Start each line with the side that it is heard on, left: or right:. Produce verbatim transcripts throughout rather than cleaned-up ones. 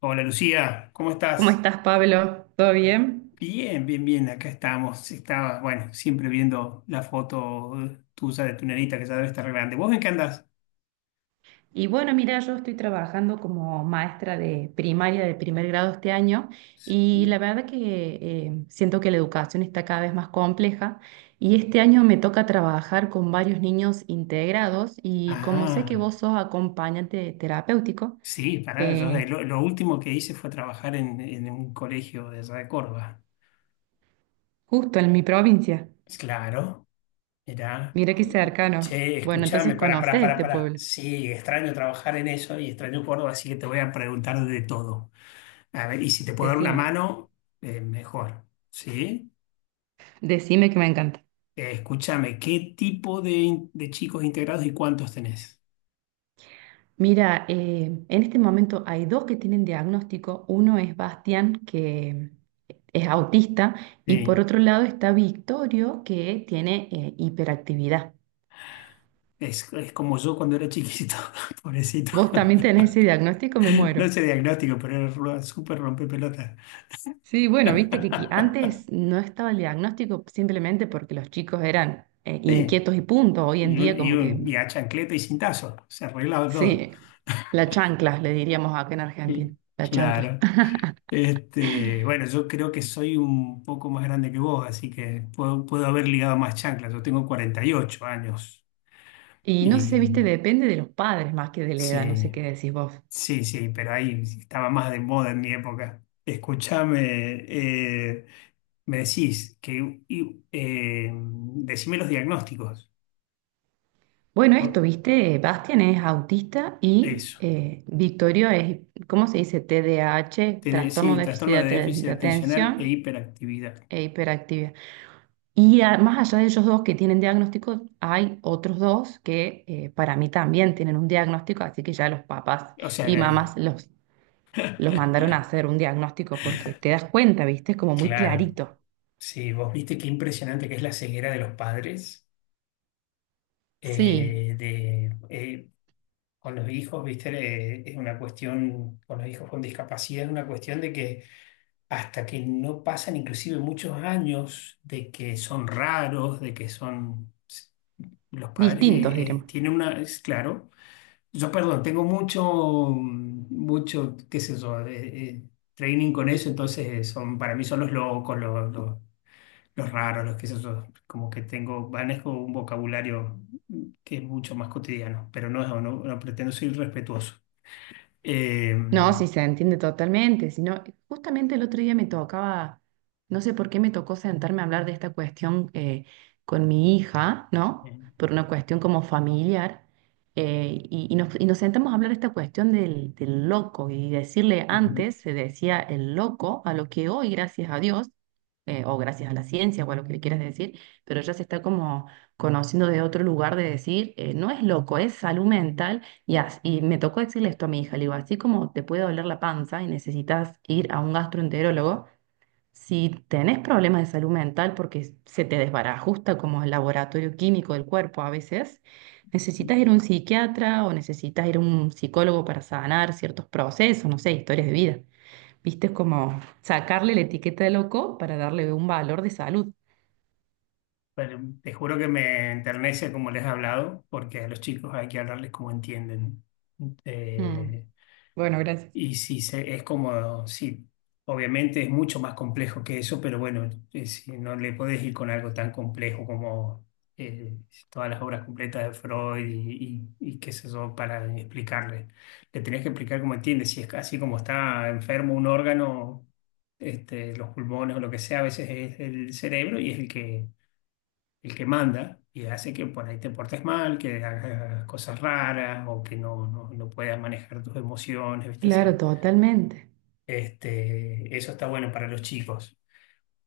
left: Hola Lucía, ¿cómo
right: ¿Cómo
left: estás?
right: estás, Pablo? ¿Todo bien?
left: Bien, bien, bien, acá estamos. Estaba, bueno, siempre viendo la foto tuya de tu nenita que ya debe estar grande. ¿Vos en qué andás?
right: Y bueno, mira, yo estoy trabajando como maestra de primaria de primer grado este año y la verdad que eh, siento que la educación está cada vez más compleja y este año me toca trabajar con varios niños integrados y como sé que
left: Ah,
right: vos sos acompañante terapéutico,
left: sí, pará, yo de-
right: eh,
left: lo, lo último que hice fue trabajar en, en un colegio de allá de Córdoba.
right: justo en mi provincia,
left: Claro, mirá.
right: mira qué cercanos.
left: Che,
right: Bueno, entonces
left: escuchame, pará, pará,
right: conoces
left: pará,
right: este
left: pará.
right: pueblo.
left: Sí, extraño trabajar en eso y extraño Córdoba, así que te voy a preguntar de todo. A ver, y si te puedo dar una
right: Decime,
left: mano, eh, mejor. ¿Sí?
right: decime que me encanta.
left: Eh, escúchame, ¿qué tipo de, in- de chicos integrados y cuántos tenés?
right: Mira, eh, en este momento hay dos que tienen diagnóstico. Uno es Bastián, que es autista, y por
left: Sí,
right: otro lado está Victorio, que tiene eh, hiperactividad.
left: es, es como yo cuando era chiquito, pobrecito.
right: ¿Vos también tenés ese diagnóstico? Me
left: No
right: muero.
left: sé diagnóstico, pero era ru- súper rompepelota.
right: Sí, bueno, viste que qui- antes no estaba el diagnóstico simplemente porque los chicos eran eh,
left: Sí,
right: inquietos y punto. Hoy en
left: y,
right: día
left: un, y,
right: como
left: un,
right: que,
left: y a chancleta y cintazo, se arreglaba todo.
right: sí, la chancla, le diríamos acá en Argentina,
left: Sí.
right: la chancla.
left: Claro. Este, bueno, yo creo que soy un poco más grande que vos, así que puedo, puedo haber ligado más chanclas. Yo tengo cuarenta y ocho años
right: Y no sé,
left: y
right: viste, depende de los padres más que de la edad, no sé
left: sí.
right: qué decís vos.
left: Sí, sí, pero ahí estaba más de moda en mi época. Escúchame, eh, me decís que y, eh, decime los diagnósticos.
right: Bueno, esto,
left: ¿No?
right: viste, Bastian es autista y
left: Eso.
right: eh, Victorio es, ¿cómo se dice? T D A H,
left: Te de-
right: trastorno
left: sí,
right: de déficit
left: trastorno
right: de,
left: de
right: aten-
left: déficit
right: de
left: atencional e
right: atención
left: hiperactividad.
right: e hiperactividad. Y a- más allá de ellos dos que tienen diagnósticos, hay otros dos que eh, para mí también tienen un diagnóstico, así que ya los papás
left: O
right: y
left: sea,
right: mamás los, los mandaron a hacer un diagnóstico porque te das cuenta, viste, es como muy
left: claro.
right: clarito.
left: Sí, vos viste qué impresionante que es la ceguera de los padres
right: Sí,
left: eh, de, eh, con los hijos, viste. Eh, es una cuestión, con los hijos con discapacidad, es una cuestión de que hasta que no pasan inclusive muchos años de que son raros, de que son los padres
right: distintos,
left: eh, eh,
right: diremos.
left: tienen una, es claro, yo perdón, tengo mucho, mm, mucho, qué sé yo, eh, eh, training con eso, entonces eh, son, para mí son los locos, los, los, los raros, los qué sé yo, como que tengo, manejo un vocabulario mm, que es mucho más cotidiano, pero no, no, no pretendo ser irrespetuoso. Eh,
right: No, sí, se entiende totalmente, sino justamente el otro día me tocaba, no sé por qué me tocó sentarme a hablar de esta cuestión eh, con mi hija, ¿no?
left: eh,
right: Por una cuestión como familiar, eh, y, y nos, y nos sentamos a hablar de esta cuestión del, del loco y decirle antes, se decía el loco, a lo que hoy, gracias a Dios, eh, o gracias a la ciencia o a lo que le quieras decir, pero ya se está como conociendo de otro lugar de decir, eh, no es loco, es salud mental y, as- y me tocó decirle esto a mi hija, le digo, así como te puede doler la panza y necesitas ir a un gastroenterólogo, si tenés problemas de salud mental porque se te desbarajusta como el laboratorio químico del cuerpo a veces, necesitas ir a un psiquiatra o necesitas ir a un psicólogo para sanar ciertos procesos, no sé, historias de vida. Viste, es como sacarle la etiqueta de loco para darle un valor de salud.
left: Pero te juro que me enternece como les he hablado, porque a los chicos hay que hablarles como entienden.
right: Mm,
left: Eh,
right: bueno, gracias.
left: y si se, es como, sí, obviamente es mucho más complejo que eso, pero bueno, eh, si no le podés ir con algo tan complejo como eh, todas las obras completas de Freud y, y, y qué sé yo, para explicarle. Le tenés que explicar cómo entiende, si es así como está enfermo un órgano, este, los pulmones o lo que sea, a veces es el cerebro y es el que el que manda y hace que por ahí te portes mal, que hagas cosas raras o que no, no, no puedas manejar tus emociones, ¿viste? Esa-.
right: Claro, totalmente.
left: Este, eso está bueno para los chicos.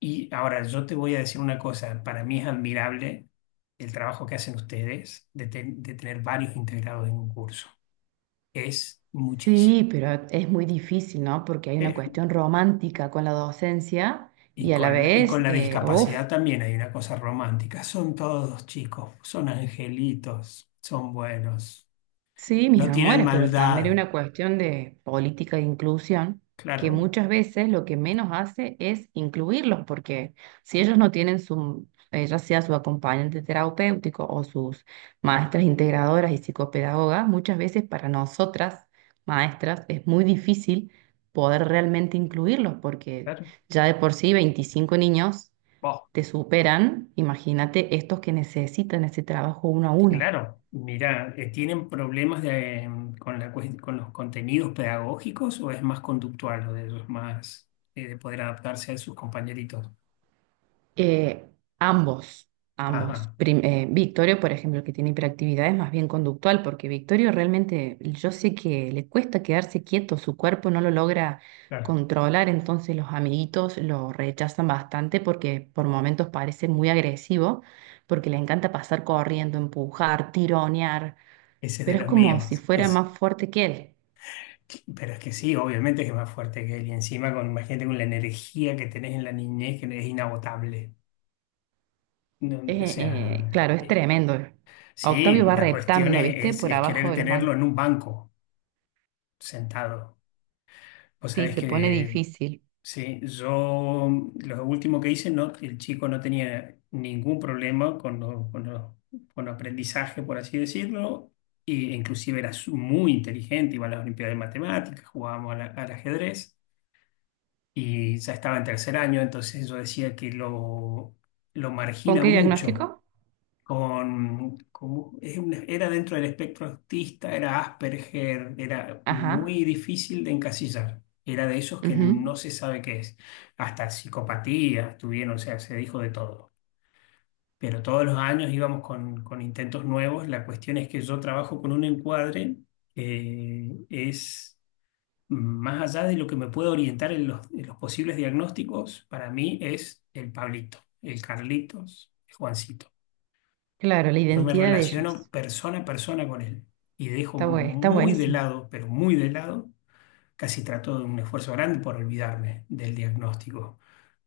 left: Y ahora yo te voy a decir una cosa, para mí es admirable el trabajo que hacen ustedes de, ten- de tener varios integrados en un curso. Es muchísimo.
right: Sí, pero es muy difícil, ¿no? Porque hay una
left: Eh,
right: cuestión romántica con la docencia
left: y
right: y a la
left: con la, y
right: vez,
left: con la
right: uff,
left: discapacidad también hay una cosa romántica. Son todos chicos, son angelitos, son buenos,
right: sí, mis
left: no tienen
right: amores, pero también hay
left: maldad.
right: una cuestión de política de inclusión que
left: Claro,
right: muchas veces lo que menos hace es incluirlos, porque si ellos no tienen su, eh, ya sea su acompañante terapéutico o sus maestras integradoras y psicopedagogas, muchas veces para nosotras, maestras, es muy difícil poder realmente incluirlos, porque
left: claro.
right: ya de por sí veinticinco niños
left: Vos,
right: te superan, imagínate estos que necesitan ese trabajo uno a uno.
left: claro, mira, eh, ¿tienen problemas de, em, con la, cues- con los contenidos pedagógicos o es más conductual lo de ellos, más eh, de poder adaptarse a sus compañeritos?
right: Eh, ambos, ambos.
left: Ajá,
right: Prim- eh, Victorio, por ejemplo, que tiene hiperactividad, es más bien conductual, porque Victorio realmente, yo sé que le cuesta quedarse quieto, su cuerpo no lo logra
left: claro,
right: controlar, entonces los amiguitos lo rechazan bastante porque por momentos parece muy agresivo, porque le encanta pasar corriendo, empujar, tironear,
left: ese es de
right: pero es
left: los
right: como si
left: míos.
right: fuera
left: Es,
right: más fuerte que él.
left: pero es que sí, obviamente que es más fuerte que él. Y encima, con, imagínate con la energía que tenés en la niñez, que es inagotable. No, o
right: Eh, eh,
left: sea,
right: claro, es
left: eh,
right: tremendo. A Octavio
left: sí,
right: va
left: la cuestión
right: reptando, ¿viste?
left: es, es
right: Por
left: es
right: abajo
left: querer
right: de los
left: tenerlo
right: bancos.
left: en un banco, sentado. Vos
right: Sí,
left: sabés
right: se pone
left: que
right: difícil.
left: sí, yo lo último que hice, no, el chico no tenía ningún problema con, lo- con, lo- con aprendizaje, por así decirlo, e inclusive era su- muy inteligente, iba a las Olimpiadas de Matemáticas, jugábamos al, al ajedrez y ya estaba en tercer año, entonces yo decía que lo, lo
right: ¿Con
left: margina
right: qué
left: mucho
right: diagnóstico?
left: con, como- es una- era dentro del espectro autista, era Asperger, era
right: Ajá,
left: muy difícil de encasillar. Era de esos que no
right: ujú.
left: se sabe qué es. Hasta psicopatías tuvieron, o sea, se dijo de todo. Pero todos los años íbamos con, con intentos nuevos. La cuestión es que yo trabajo con un encuadre que es más allá de lo que me puede orientar en los, en los posibles diagnósticos, para mí es el Pablito, el Carlitos, el Juancito.
right: Claro, la
left: Yo me
right: identidad de
left: relaciono
right: ellos.
left: persona a persona con él y dejo
right: Está bue- está
left: muy de
right: buenísimo.
left: lado, pero muy de lado, casi trato de un esfuerzo grande por olvidarme del diagnóstico,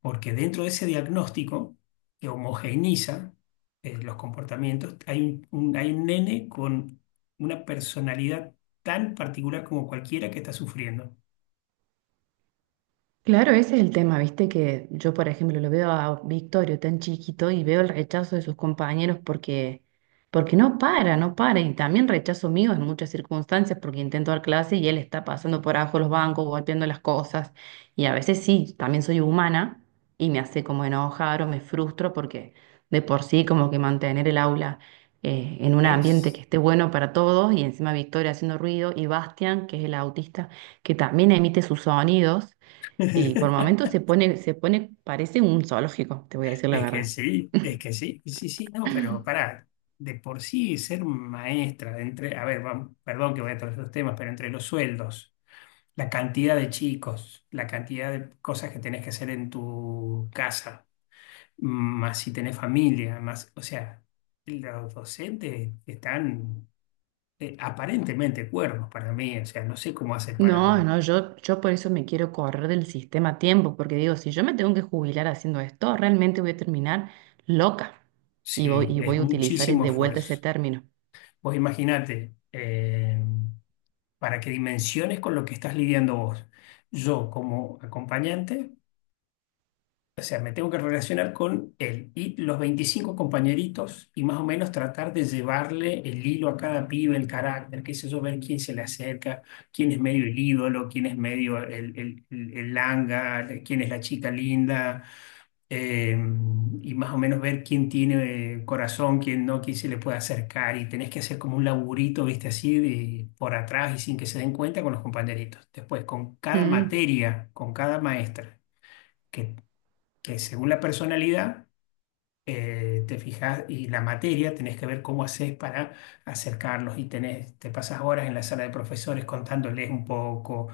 left: porque dentro de ese diagnóstico que homogeneiza eh, los comportamientos, hay un, un- hay un nene con una personalidad tan particular como cualquiera que está sufriendo.
right: Claro, ese es el tema, viste que yo, por ejemplo, lo veo a Victorio tan chiquito y veo el rechazo de sus compañeros porque, porque no para, no para, y también rechazo mío en muchas circunstancias porque intento dar clase y él está pasando por abajo los bancos, golpeando las cosas, y a veces sí, también soy humana y me hace como enojar o me frustro porque de por sí como que mantener el aula eh, en un ambiente que
left: Es,
right: esté bueno para todos y encima Victoria haciendo ruido y Bastian, que es el autista, que también emite sus sonidos. Y por momentos se pone, se pone, parece un zoológico, te voy a decir la
left: es que
right: verdad.
left: sí, es que sí, y sí, sí, no, pero pará, de por sí ser maestra, de entre, a ver, vam- perdón que voy a todos los temas, pero entre los sueldos, la cantidad de chicos, la cantidad de cosas que tenés que hacer en tu casa, más si tenés familia, más, o sea, los docentes están eh, aparentemente cuerdos para mí, o sea, no sé cómo hacen
right: No,
left: para,
right: no, yo, yo por eso me quiero correr del sistema a tiempo, porque digo, si yo me tengo que jubilar haciendo esto, realmente voy a terminar loca. Y voy,
left: sí,
right: y
left: es
right: voy a utilizar
left: muchísimo
right: de vuelta ese
left: esfuerzo.
right: término.
left: Vos imaginate. Eh, para que dimensiones con lo que estás lidiando vos. Yo como acompañante, o sea, me tengo que relacionar con él y los veinticinco compañeritos y más o menos tratar de llevarle el hilo a cada pibe, el carácter, qué sé yo, ver quién se le acerca, quién es medio el ídolo, quién es medio el, el, el- el langa, quién es la chica linda, eh, y más o menos ver quién tiene eh, corazón, quién no, quién se le puede acercar y tenés que hacer como un laburito, viste, así de, por atrás y sin que se den cuenta con los compañeritos. Después, con cada
right: Mm.
left: materia, con cada maestra, que, que según la personalidad eh, te fijas y la materia tenés que ver cómo haces para acercarlos y tenés, te pasas horas en la sala de profesores contándoles un poco,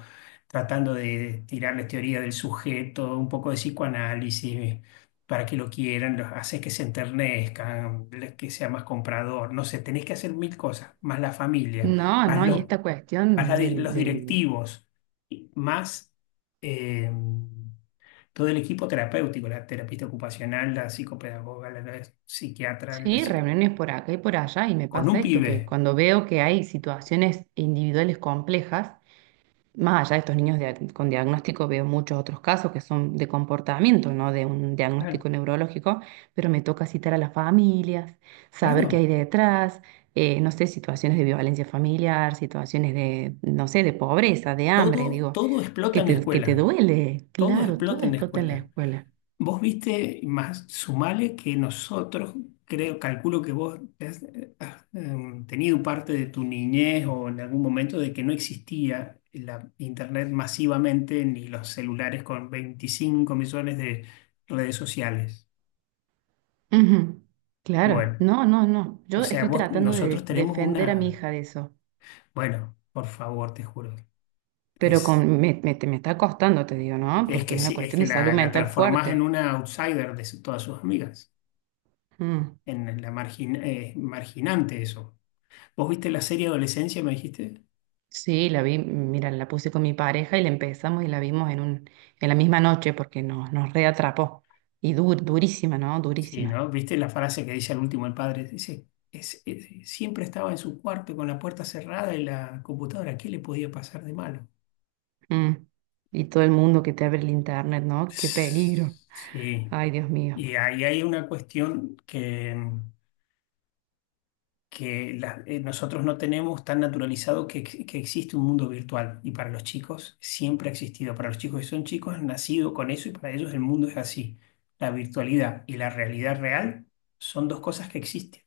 left: tratando de tirarles teoría del sujeto, un poco de psicoanálisis para que lo quieran, los haces que se enternezcan, le- que sea más comprador, no sé, tenés que hacer mil cosas, más la familia,
right: No,
left: más
right: no, y
left: los,
right: esta
left: más
right: cuestión
left: la di-
right: del,
left: los
right: del...
left: directivos, y más... em, todo el equipo terapéutico, la terapista ocupacional, la psicopedagoga, la, la psiquiatra, la
right: Sí,
left: psic-
right: reuniones por acá y por allá, y me
left: con
right: pasa
left: un
right: esto, que
left: pibe.
right: cuando veo que hay situaciones individuales complejas, más allá de estos niños dia- con diagnóstico, veo muchos otros casos que son de comportamiento, no de un
left: Claro,
right: diagnóstico neurológico, pero me toca citar a las familias, saber qué
left: claro.
right: hay detrás, eh, no sé, situaciones de violencia familiar, situaciones de, no sé, de pobreza, de hambre,
left: Todo,
right: digo,
left: todo explota
right: que
left: en la
right: te, que te
left: escuela.
right: duele.
left: Todo
right: Claro, todo
left: explota en la
right: explota en la
left: escuela.
right: escuela.
left: Vos viste, más sumale que nosotros, creo, calculo que vos has, eh, has, eh, tenido parte de tu niñez o en algún momento de que no existía la internet masivamente ni los celulares con veinticinco millones de redes sociales.
right: Ujú, claro,
left: Bueno.
right: no, no, no.
left: O
right: Yo
left: sea,
right: estoy
left: vos,
right: tratando
left: nosotros
right: de
left: tenemos
right: defender a mi
left: una.
right: hija de eso,
left: Bueno, por favor, te juro.
right: pero
left: Es,
right: con, me, me, te- me está costando, te digo, ¿no?
left: es
right: Porque
left: que
right: es una
left: sí, es
right: cuestión
left: que
right: de salud
left: la, la
right: mental
left: transformás en
right: fuerte.
left: una outsider de su- todas sus amigas.
right: Mm,
left: En la margin, eh, marginante eso. ¿Vos viste la serie Adolescencia, me dijiste?
right: sí, la vi, mira, la puse con mi pareja y la empezamos y la vimos en un, en la misma noche porque nos, nos reatrapó. Y dur, durísima, ¿no?
left: Sí,
right: Durísima.
left: ¿no? ¿Viste la frase que dice al último el padre? Dice, es, es- siempre estaba en su cuarto con la puerta cerrada y la computadora. ¿Qué le podía pasar de malo?
right: Mm, y todo el mundo que te abre el internet, ¿no? Qué peligro.
left: Sí.
right: Ay, Dios mío.
left: Y ahí hay una cuestión que. Que la- eh, nosotros no tenemos tan naturalizado que, ex- que existe un mundo virtual. Y para los chicos siempre ha existido. Para los chicos que son chicos han nacido con eso y para ellos el mundo es así. La virtualidad y la realidad real son dos cosas que existen.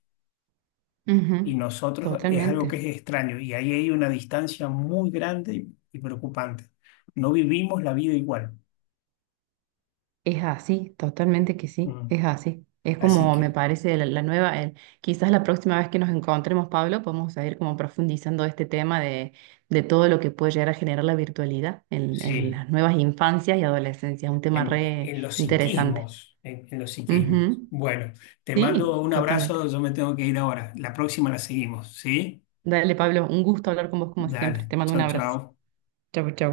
left: Y
right: Ujú,
left: nosotros es algo
right: totalmente.
left: que es extraño. Y ahí hay una distancia muy grande y, y preocupante. No vivimos la vida igual.
right: Es así, totalmente que sí,
left: Mm.
right: es así. Es
left: Así
right: como me
left: que
right: parece la, la nueva, el- quizás la próxima vez que nos encontremos, Pablo, podemos seguir como profundizando este tema de, de todo lo que puede llegar a generar la virtualidad en, en
left: sí.
right: las nuevas infancias y adolescencias, un tema
left: En,
right: re
left: en- en los
right: interesante.
left: psiquismos, en, en los psiquismos.
right: Ujú.
left: Bueno, te mando
right: Sí,
left: un
right: totalmente.
left: abrazo, yo me tengo que ir ahora. La próxima la seguimos, ¿sí?
right: Dale, Pablo, un gusto hablar con vos como siempre.
left: Dale,
right: Te mando un
left: chau,
right: abrazo.
left: chau.
right: Chau, chau.